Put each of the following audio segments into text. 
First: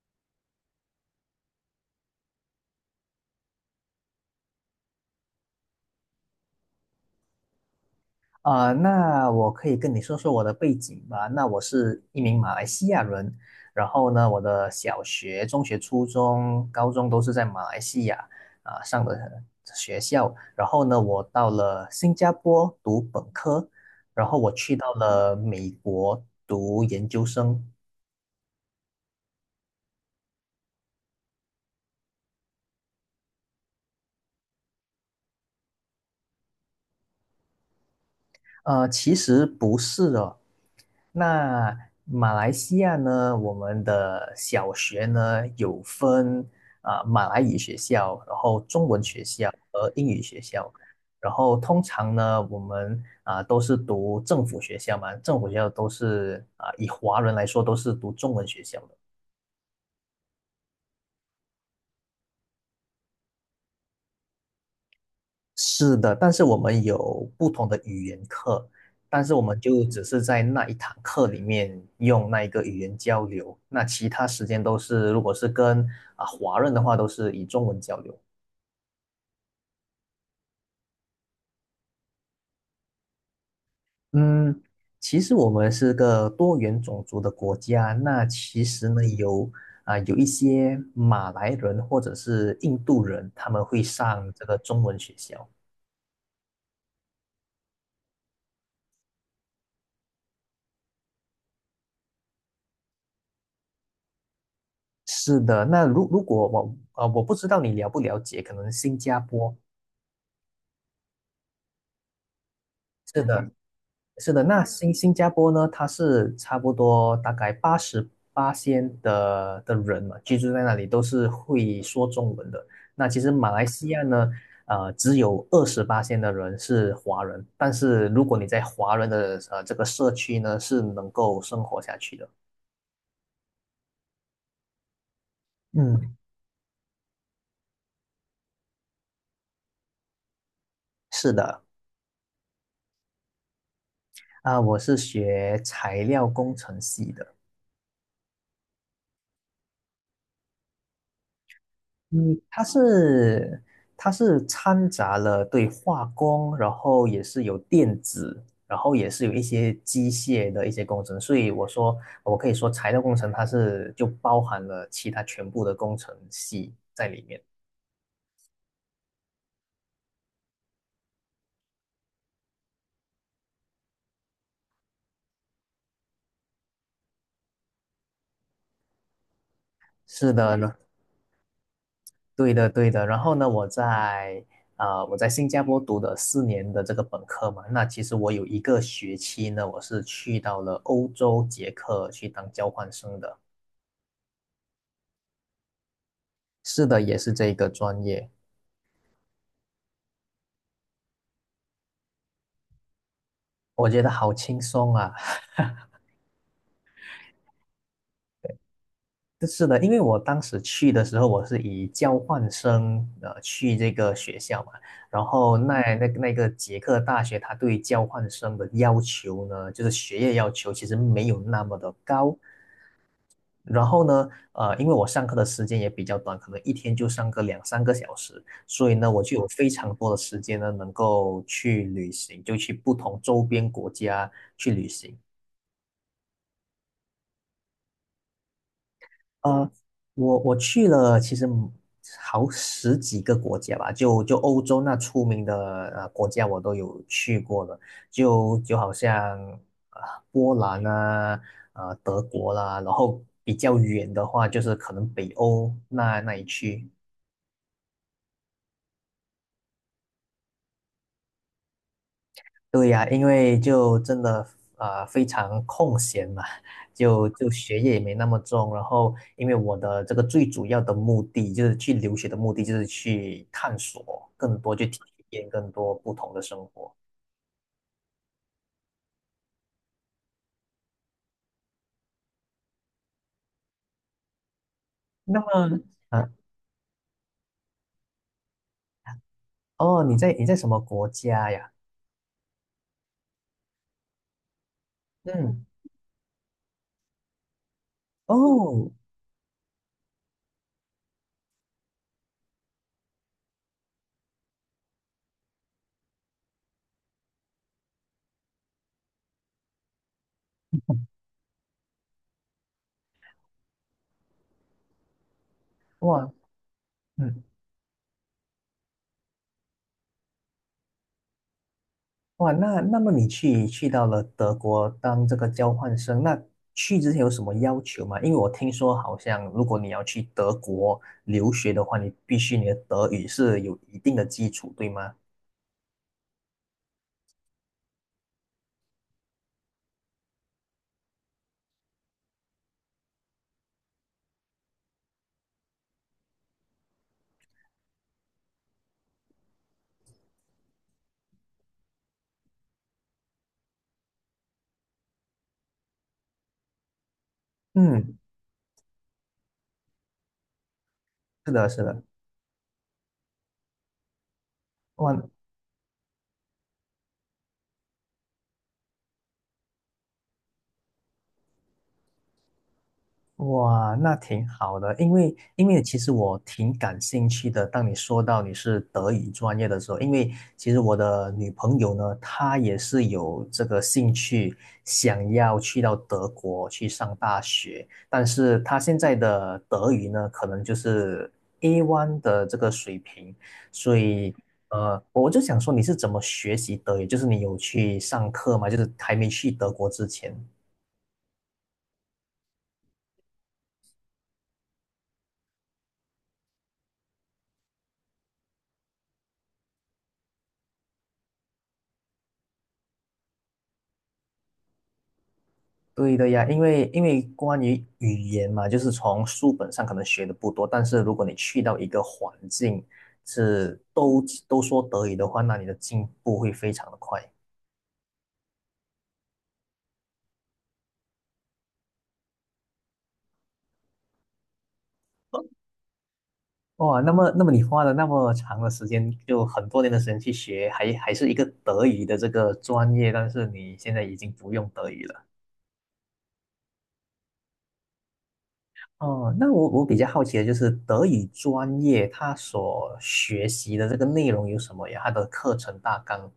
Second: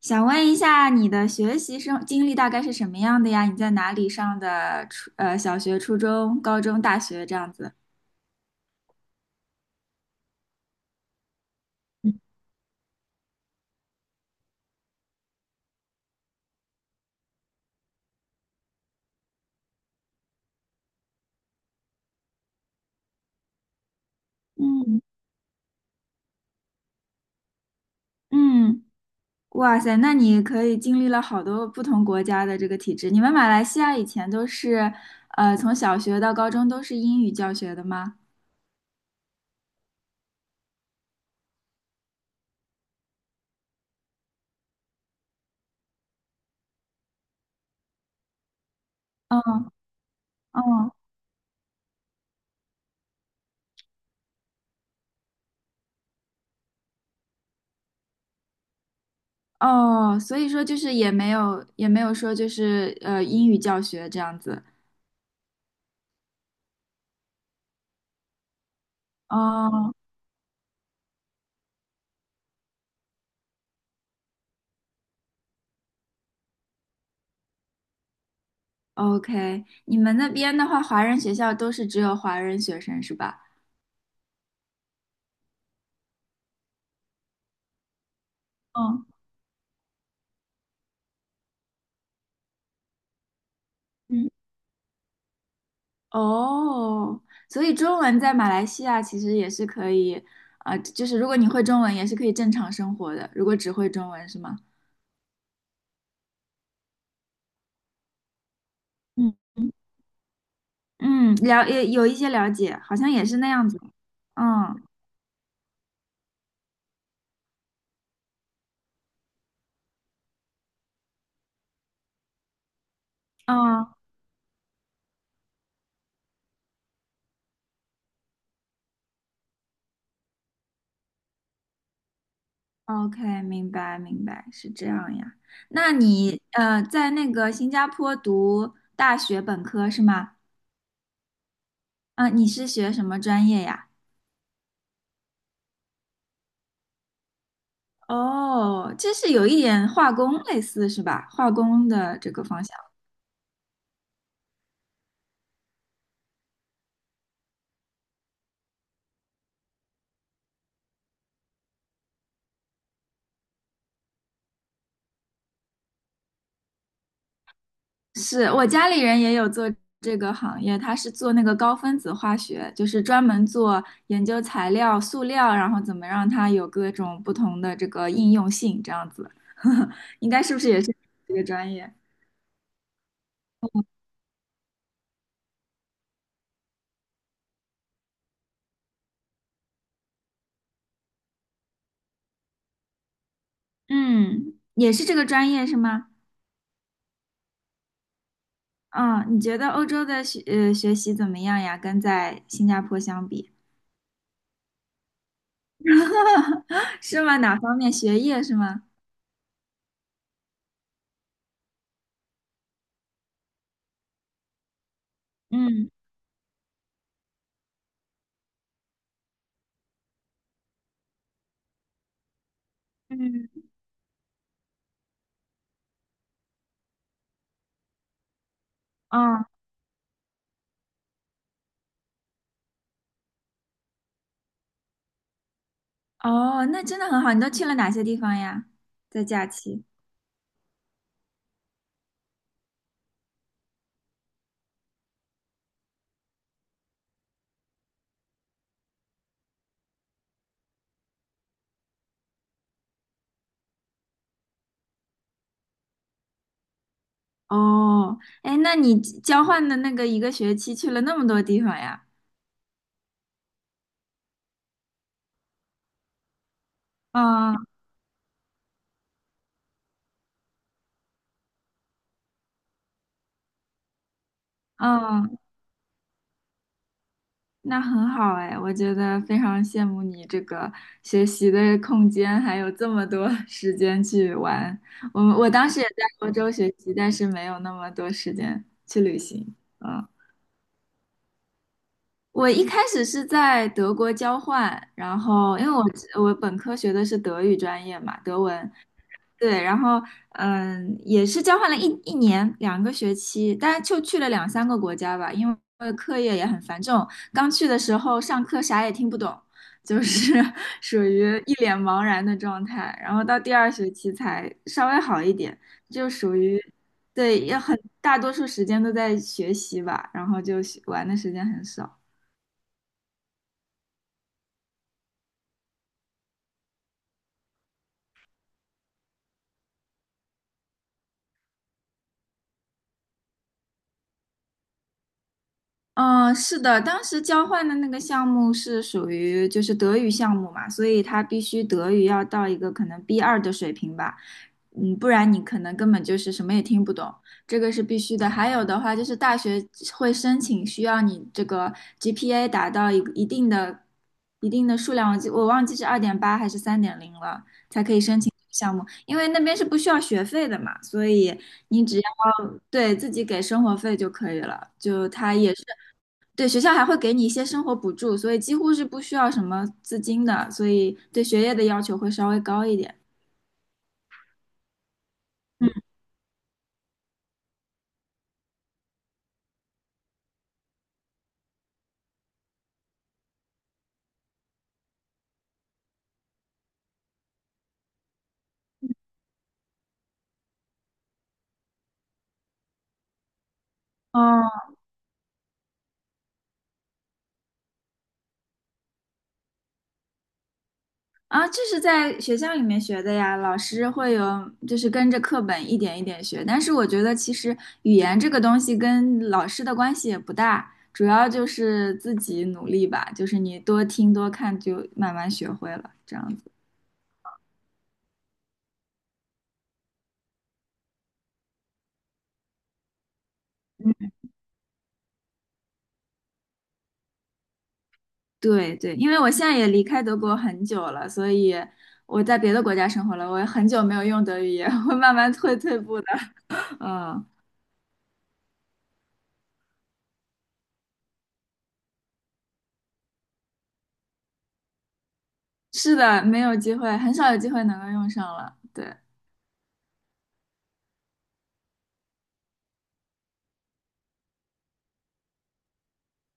想问一下，你的学习生经历大概是什么样的呀？你在哪里上的小学、初中、高中、大学这样子？那我可以跟你说说我的背景吧。那我是一名马来西亚人，然后呢，我的小学、中学、初中、高中都是在马来西亚上的学校。然后呢，我到了新加坡读本科，然后我去到嗯。了美国读研究生。嗯，哇塞，那你可以经历了好多不同国家的这个体制。你们马来西亚以前都是从小学到高中都是英语教学的吗？其实不是的，那马来西亚呢，我们的小学呢有分马来语学校，然后中文学校嗯。和英语学校，嗯。然后通常呢我们都是读政府学校嘛，政府学校都是以华人来说都是读中文学校的。哦，所以说就是也没有说就是英语教学这样子。是的，但是我们有不同的语言课，但是我们就哦 只是在那一堂课里面用那一个语言交流，那其他时间都是，如果是跟华人的话，都是以中文交流。OK，你们那边的话，华人学校都是只有华人学生是吧？嗯，其实我们是个多元种族的国家，那其实呢嗯。有一些马来人或者是印度人，他们会嗯，上这个中文学校。哦，所以中文在马来西亚其实也是可以，啊、就是如果你会中文，也是可以正常生活的。如果只会中文是吗？是的，那如果我不知道你了不了解，可能新加嗯坡。嗯，嗯了，也有一些了解，好像是也是那的，样子。是的，那嗯。新加坡呢，它是差不多大概80%的人嘛，居住在那里都是会说中文的。那其实马来西嗯亚呢，只有20%的人是华人，但是如果你在华人的这个社区呢，是能够生活下去的。，OK，明白明白，是这样呀。那嗯，你呃，在那个新加坡读大学本科是吗？是的，啊、你是学什么专业呀？我是学材料工程系的。哦，这是有一点化工类似是吧？化工的这嗯，个它方向，是它是掺杂了对化工，然后也是有电子，然后也是有一些机械的一些工程，所以我可以说材料工程它是就包含了其他全部的工程系在里面。是我家里人也有做这个行业，他是做那个高分子化学，就是专门做研究材料、塑料，然后怎么让它有各种不同的这个应用性，这样子。应是该是的不是呢，也是这个专业？对的对的。然后呢，我在新加坡读的4年的这个本科嘛，那其实我有一个学期呢，我是去到了欧洲捷克去当交换生的。嗯，也是这个专业是吗？是的，也是这一个专业。嗯，你觉得欧洲的学习怎么样呀？跟在新加坡相比，我觉得好轻松啊！是吗？哪方面？学业是吗？是的，因为我当时去的时候，我是以交换生去这个学校嘛，然后那嗯。那那个捷克大学，它对交换生的要求呢，就是学业要求其实没有那么的高。嗯，然后呢，因为我上课的时间也比较短，可能一天就上个两三个小时，所以呢，我就哦。有非常多的时间呢，能够去旅行，就去不同周边国家去旅行。哦，那真的很好。你都去了哪些地方呀？在假呃，期？我去了，其实好十几个国家吧，就欧洲那出名的国家我都有去过了，就好像呃波兰啊，德国啦，然后比较远的话就是可能北欧那一区。哦，哎，那你交换的那个一个学期去了那么多地方呀？对呀，因为就真的非常空闲嘛，就嗯。学业也没那么重，然后因为我的这个最主要的目的就是去留学的目的就是去探索更多，去体嗯，验更多不同的生活。那很好哎，我觉得非常羡慕你这个学习的空间，还有这么多 时间去玩。我们那我当么，时也在欧啊，洲学习，但是没有那么多时间去旅行。哦，嗯。你在什么国家呀？我一开始是在德国交换，然后嗯，因为我本科学的是德语专业嘛，德文，哦，对，然后嗯，也是交换了一年两个学期，但是就去了两三个国家吧，因为课业也很繁重，刚去的时候上课啥也听不懂，就是 属于一脸茫然的状态，然后到第二学期才稍微好一点，就哇，属于对，嗯。也很大多数时间都在学习吧，然后就学玩的时间很少。哇，那么你去到了德国当这个交换生，那去之前有什么要求吗？因为我听说好像如果你要去德国留学的话，你必须你的德语是有一定的基础，对吗？嗯，是的，当时交换的那个项目是属于就是德语项目嘛，所以他必须德语要到一个可能 b 二的水平吧，嗯，不然你可能根本就是什么也听不懂，这个是必须的。还有的话就是大学会申请需要你这个 GPA 达到一个一定的数量，我忘记是2.8还是3.0了，才可以嗯，申请这个项目，因为那边是不需要学费的嘛，所以是的，是你只的。要。对，自己给生活费就可以了，就哇，他也是对，学校还会给你一些生活补助，所以几乎是不需要什么资金的，所以对学业的要求会稍微高一点。哇，那挺好的，因为其实我挺感兴趣的。当你说到你是德语专业的时候，因为其实我的女朋友呢，她也是有这个兴趣，想要去到德国去上大学，但是她现在的德语呢，可能就是 A1 的这个水平，所哦，以我就想说你是怎么学习德语？就是你有去上课吗？就是还没去德国之前。啊，这是在学校里面学的呀，老师会有，就是跟着课本一点一点学。但是我觉得其实语言这个东西跟老师的关系也不大，主要就是自己努力吧，就是你多听多看就慢慢学会了，这对的样呀，子。因为关于语言嘛，就是从书本上可能学的不多，但是如果你去到一个环境是都说德语的话，那你的进步会非常的快。对对，因为我现在也离开德国很久了，所以我在别的国家生活了，我也很久没有用德语，也会慢慢退步的。哇，那嗯，么那么你花了那么长的时间，就很多年的时间去学，还是一个德语的这个专业，但是你现在已经不用德语了。是的，没有机会，很少有机会能够用上了。对。哦，那我比较好奇的就是德语专业它所学习的这个内容有什么呀？它的课程大纲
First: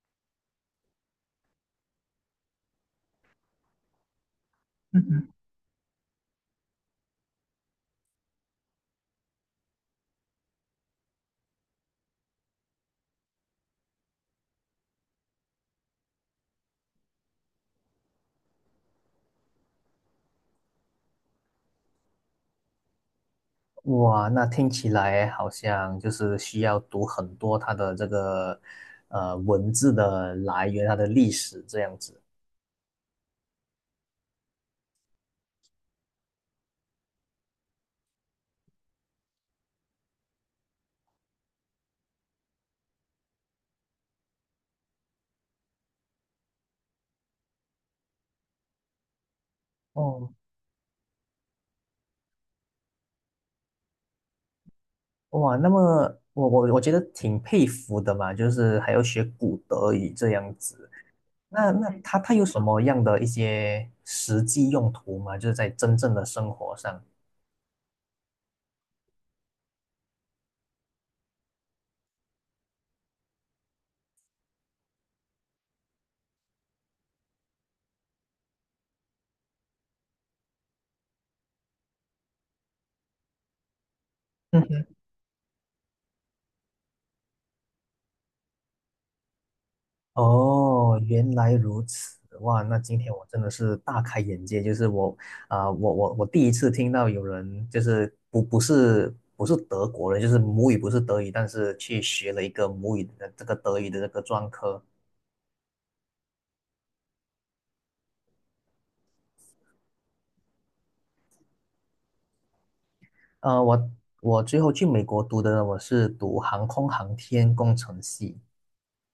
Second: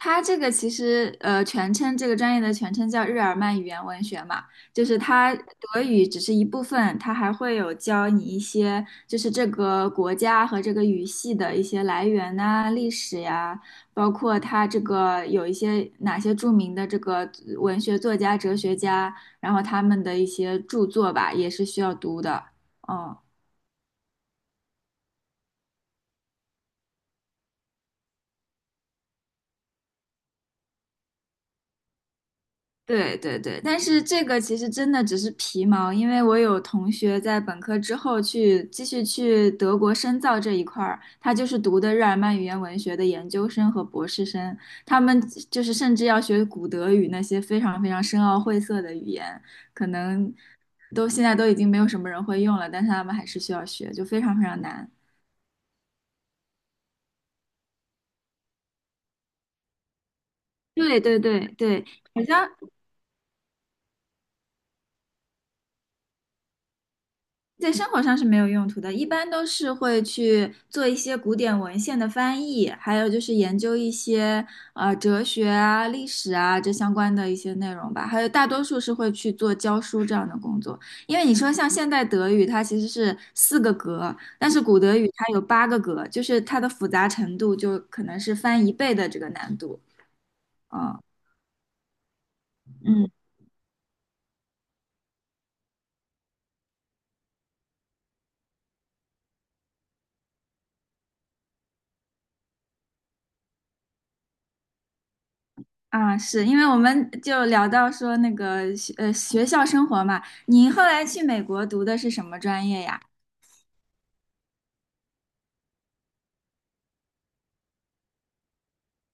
它这个其实，全称这个专业的全称叫日耳曼语言文学嘛，就是它德语只是一部分，它还会有教你一些，就是这个国家和这个语系的一些来源呐、历史呀，包括它这个有一些哪些著名的这个文学作家、哲学家，然后他们的一些著作吧，也是需要读的。嗯，哇，那听起来好像就是需要读很多它的这个文字的来源，它的历史这样子。对对对，但是这个其实真的只是皮毛，因为我有同学在本科之后去继续去德国深造这一块儿，他就是读的日耳曼语言文学的研究生和博士生，他们就是甚至要学古德语那些非常非常深奥晦涩的语言，可哦，能都现在都已经没有什么人会用了，但是他们还是需要学，就非常非常难。哇，那么我觉得挺佩服的嘛，就是还要学古德语这样子。对对对那对，那它好它有像什么样的一些实际用途吗？就是在真正的生活上。在生活上是没有用途的，一般都是会去做一些古典文献的翻译，还有就是研究一些哲学啊、历史啊这相关的一些内容吧。还有大多数是会去做教书这样的工作，因为你说像现代德语，它其实是4个格，但是古嗯。德语它有8个格，就是它的复杂程度就可能是翻一倍的这个难度。嗯。哦，原来如此，哇，那今嗯。天我真的是大开眼界，就是我，啊、我我我第一次听到有人就是不是德国人，就是母语不是德语，但是去学了一个母语的这个德语的这个专科。啊，是因为我们就聊到说那个学校生活嘛，你后来去美国读的是什么专业呀？呃，我我最后去美国读的呢，我是读航空航天工程系，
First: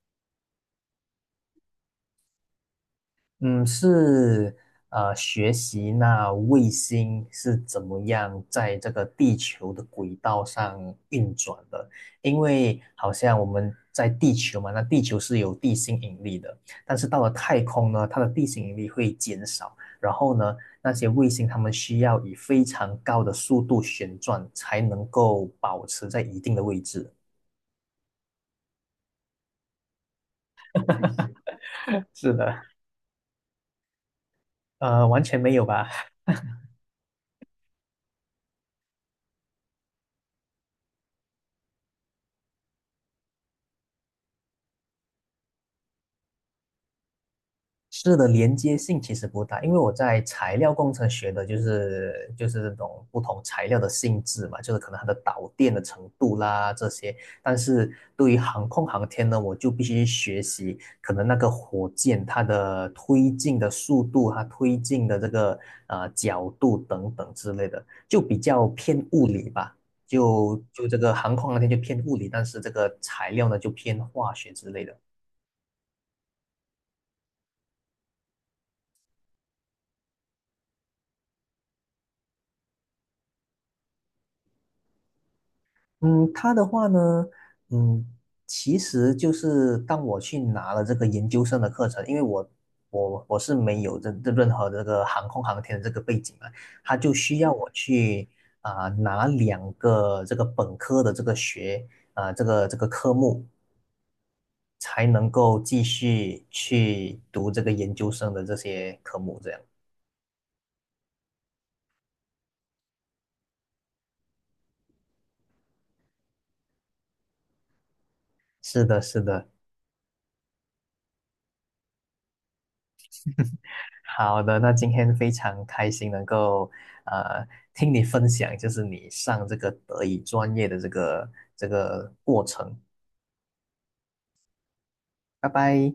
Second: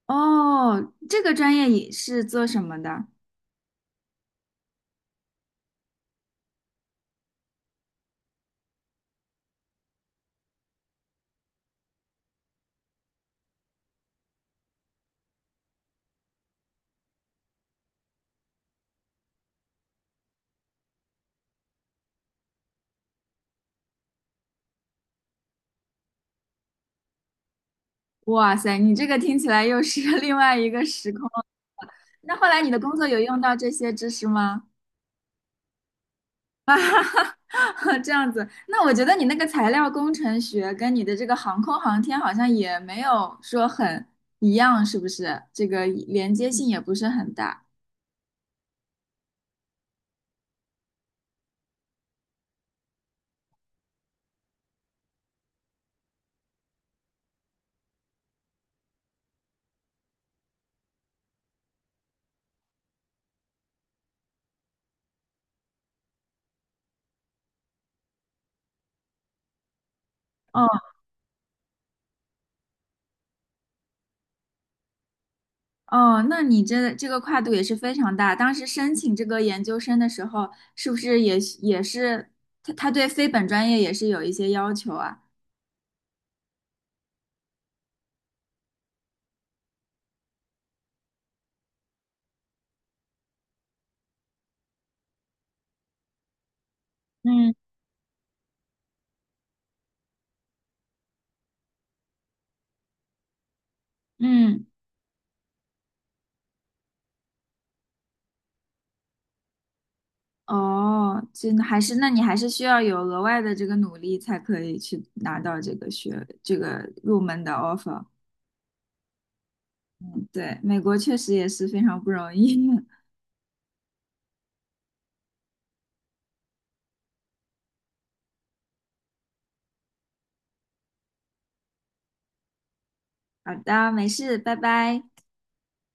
哦，这个专业也是做什么的？嗯，是，学习那卫星是怎么样在这个地球的轨道上运转的。因为好像我们在地球嘛，那地球是有地心引力的，但是到了太空呢，它的地心引力会减少。然后呢，那些卫星它们需要以非常高的速度旋转，才能够保持在一定的位置。哇塞，你这个听起来又是 另外一个时空。是那后的，来你的工作有用到这些知识吗？完全没有吧？这样子，那我觉得你那个材料工程学跟你的这个航空航天好像也没有说很一样，是不是？这个连接性也不是很大。是的，连接性其实不大，因为我在材料工程学的就是这种不同材料的性质嘛，就是可能它的导电的程度啦这些。但是对于航空航天呢，我就必须学习可能那个火箭它的推进的速度，它推进的这个角度等等之类的，就比较偏物理吧。就哦。就这个航空航天就偏物理，但是这个材料呢就偏化学之类的。哦，那你这个跨度也是非常大。当时申请这个研究生的时候，是不是也是他对非本专业也是有一些要求啊？嗯，他的话呢，嗯，其实就是当我去拿了这个研究生的课程，因为我是没有这任何这个航空航天的这个背景嘛，他就需要嗯。我去拿两个这个本科的这个学啊、这个科目，嗯，才能够继续去读这个研究生的这些科目，这样。哦，真的还是那你还是需要有额外的这个努力才可以去拿到这个学这个入门的 offer。是的，是的，对，美国确实也是非常不容易。好的，那今天非常开心能够呃听你分享，就是你上这个德语专业的这个过程。好的，没事，拜拜。拜拜。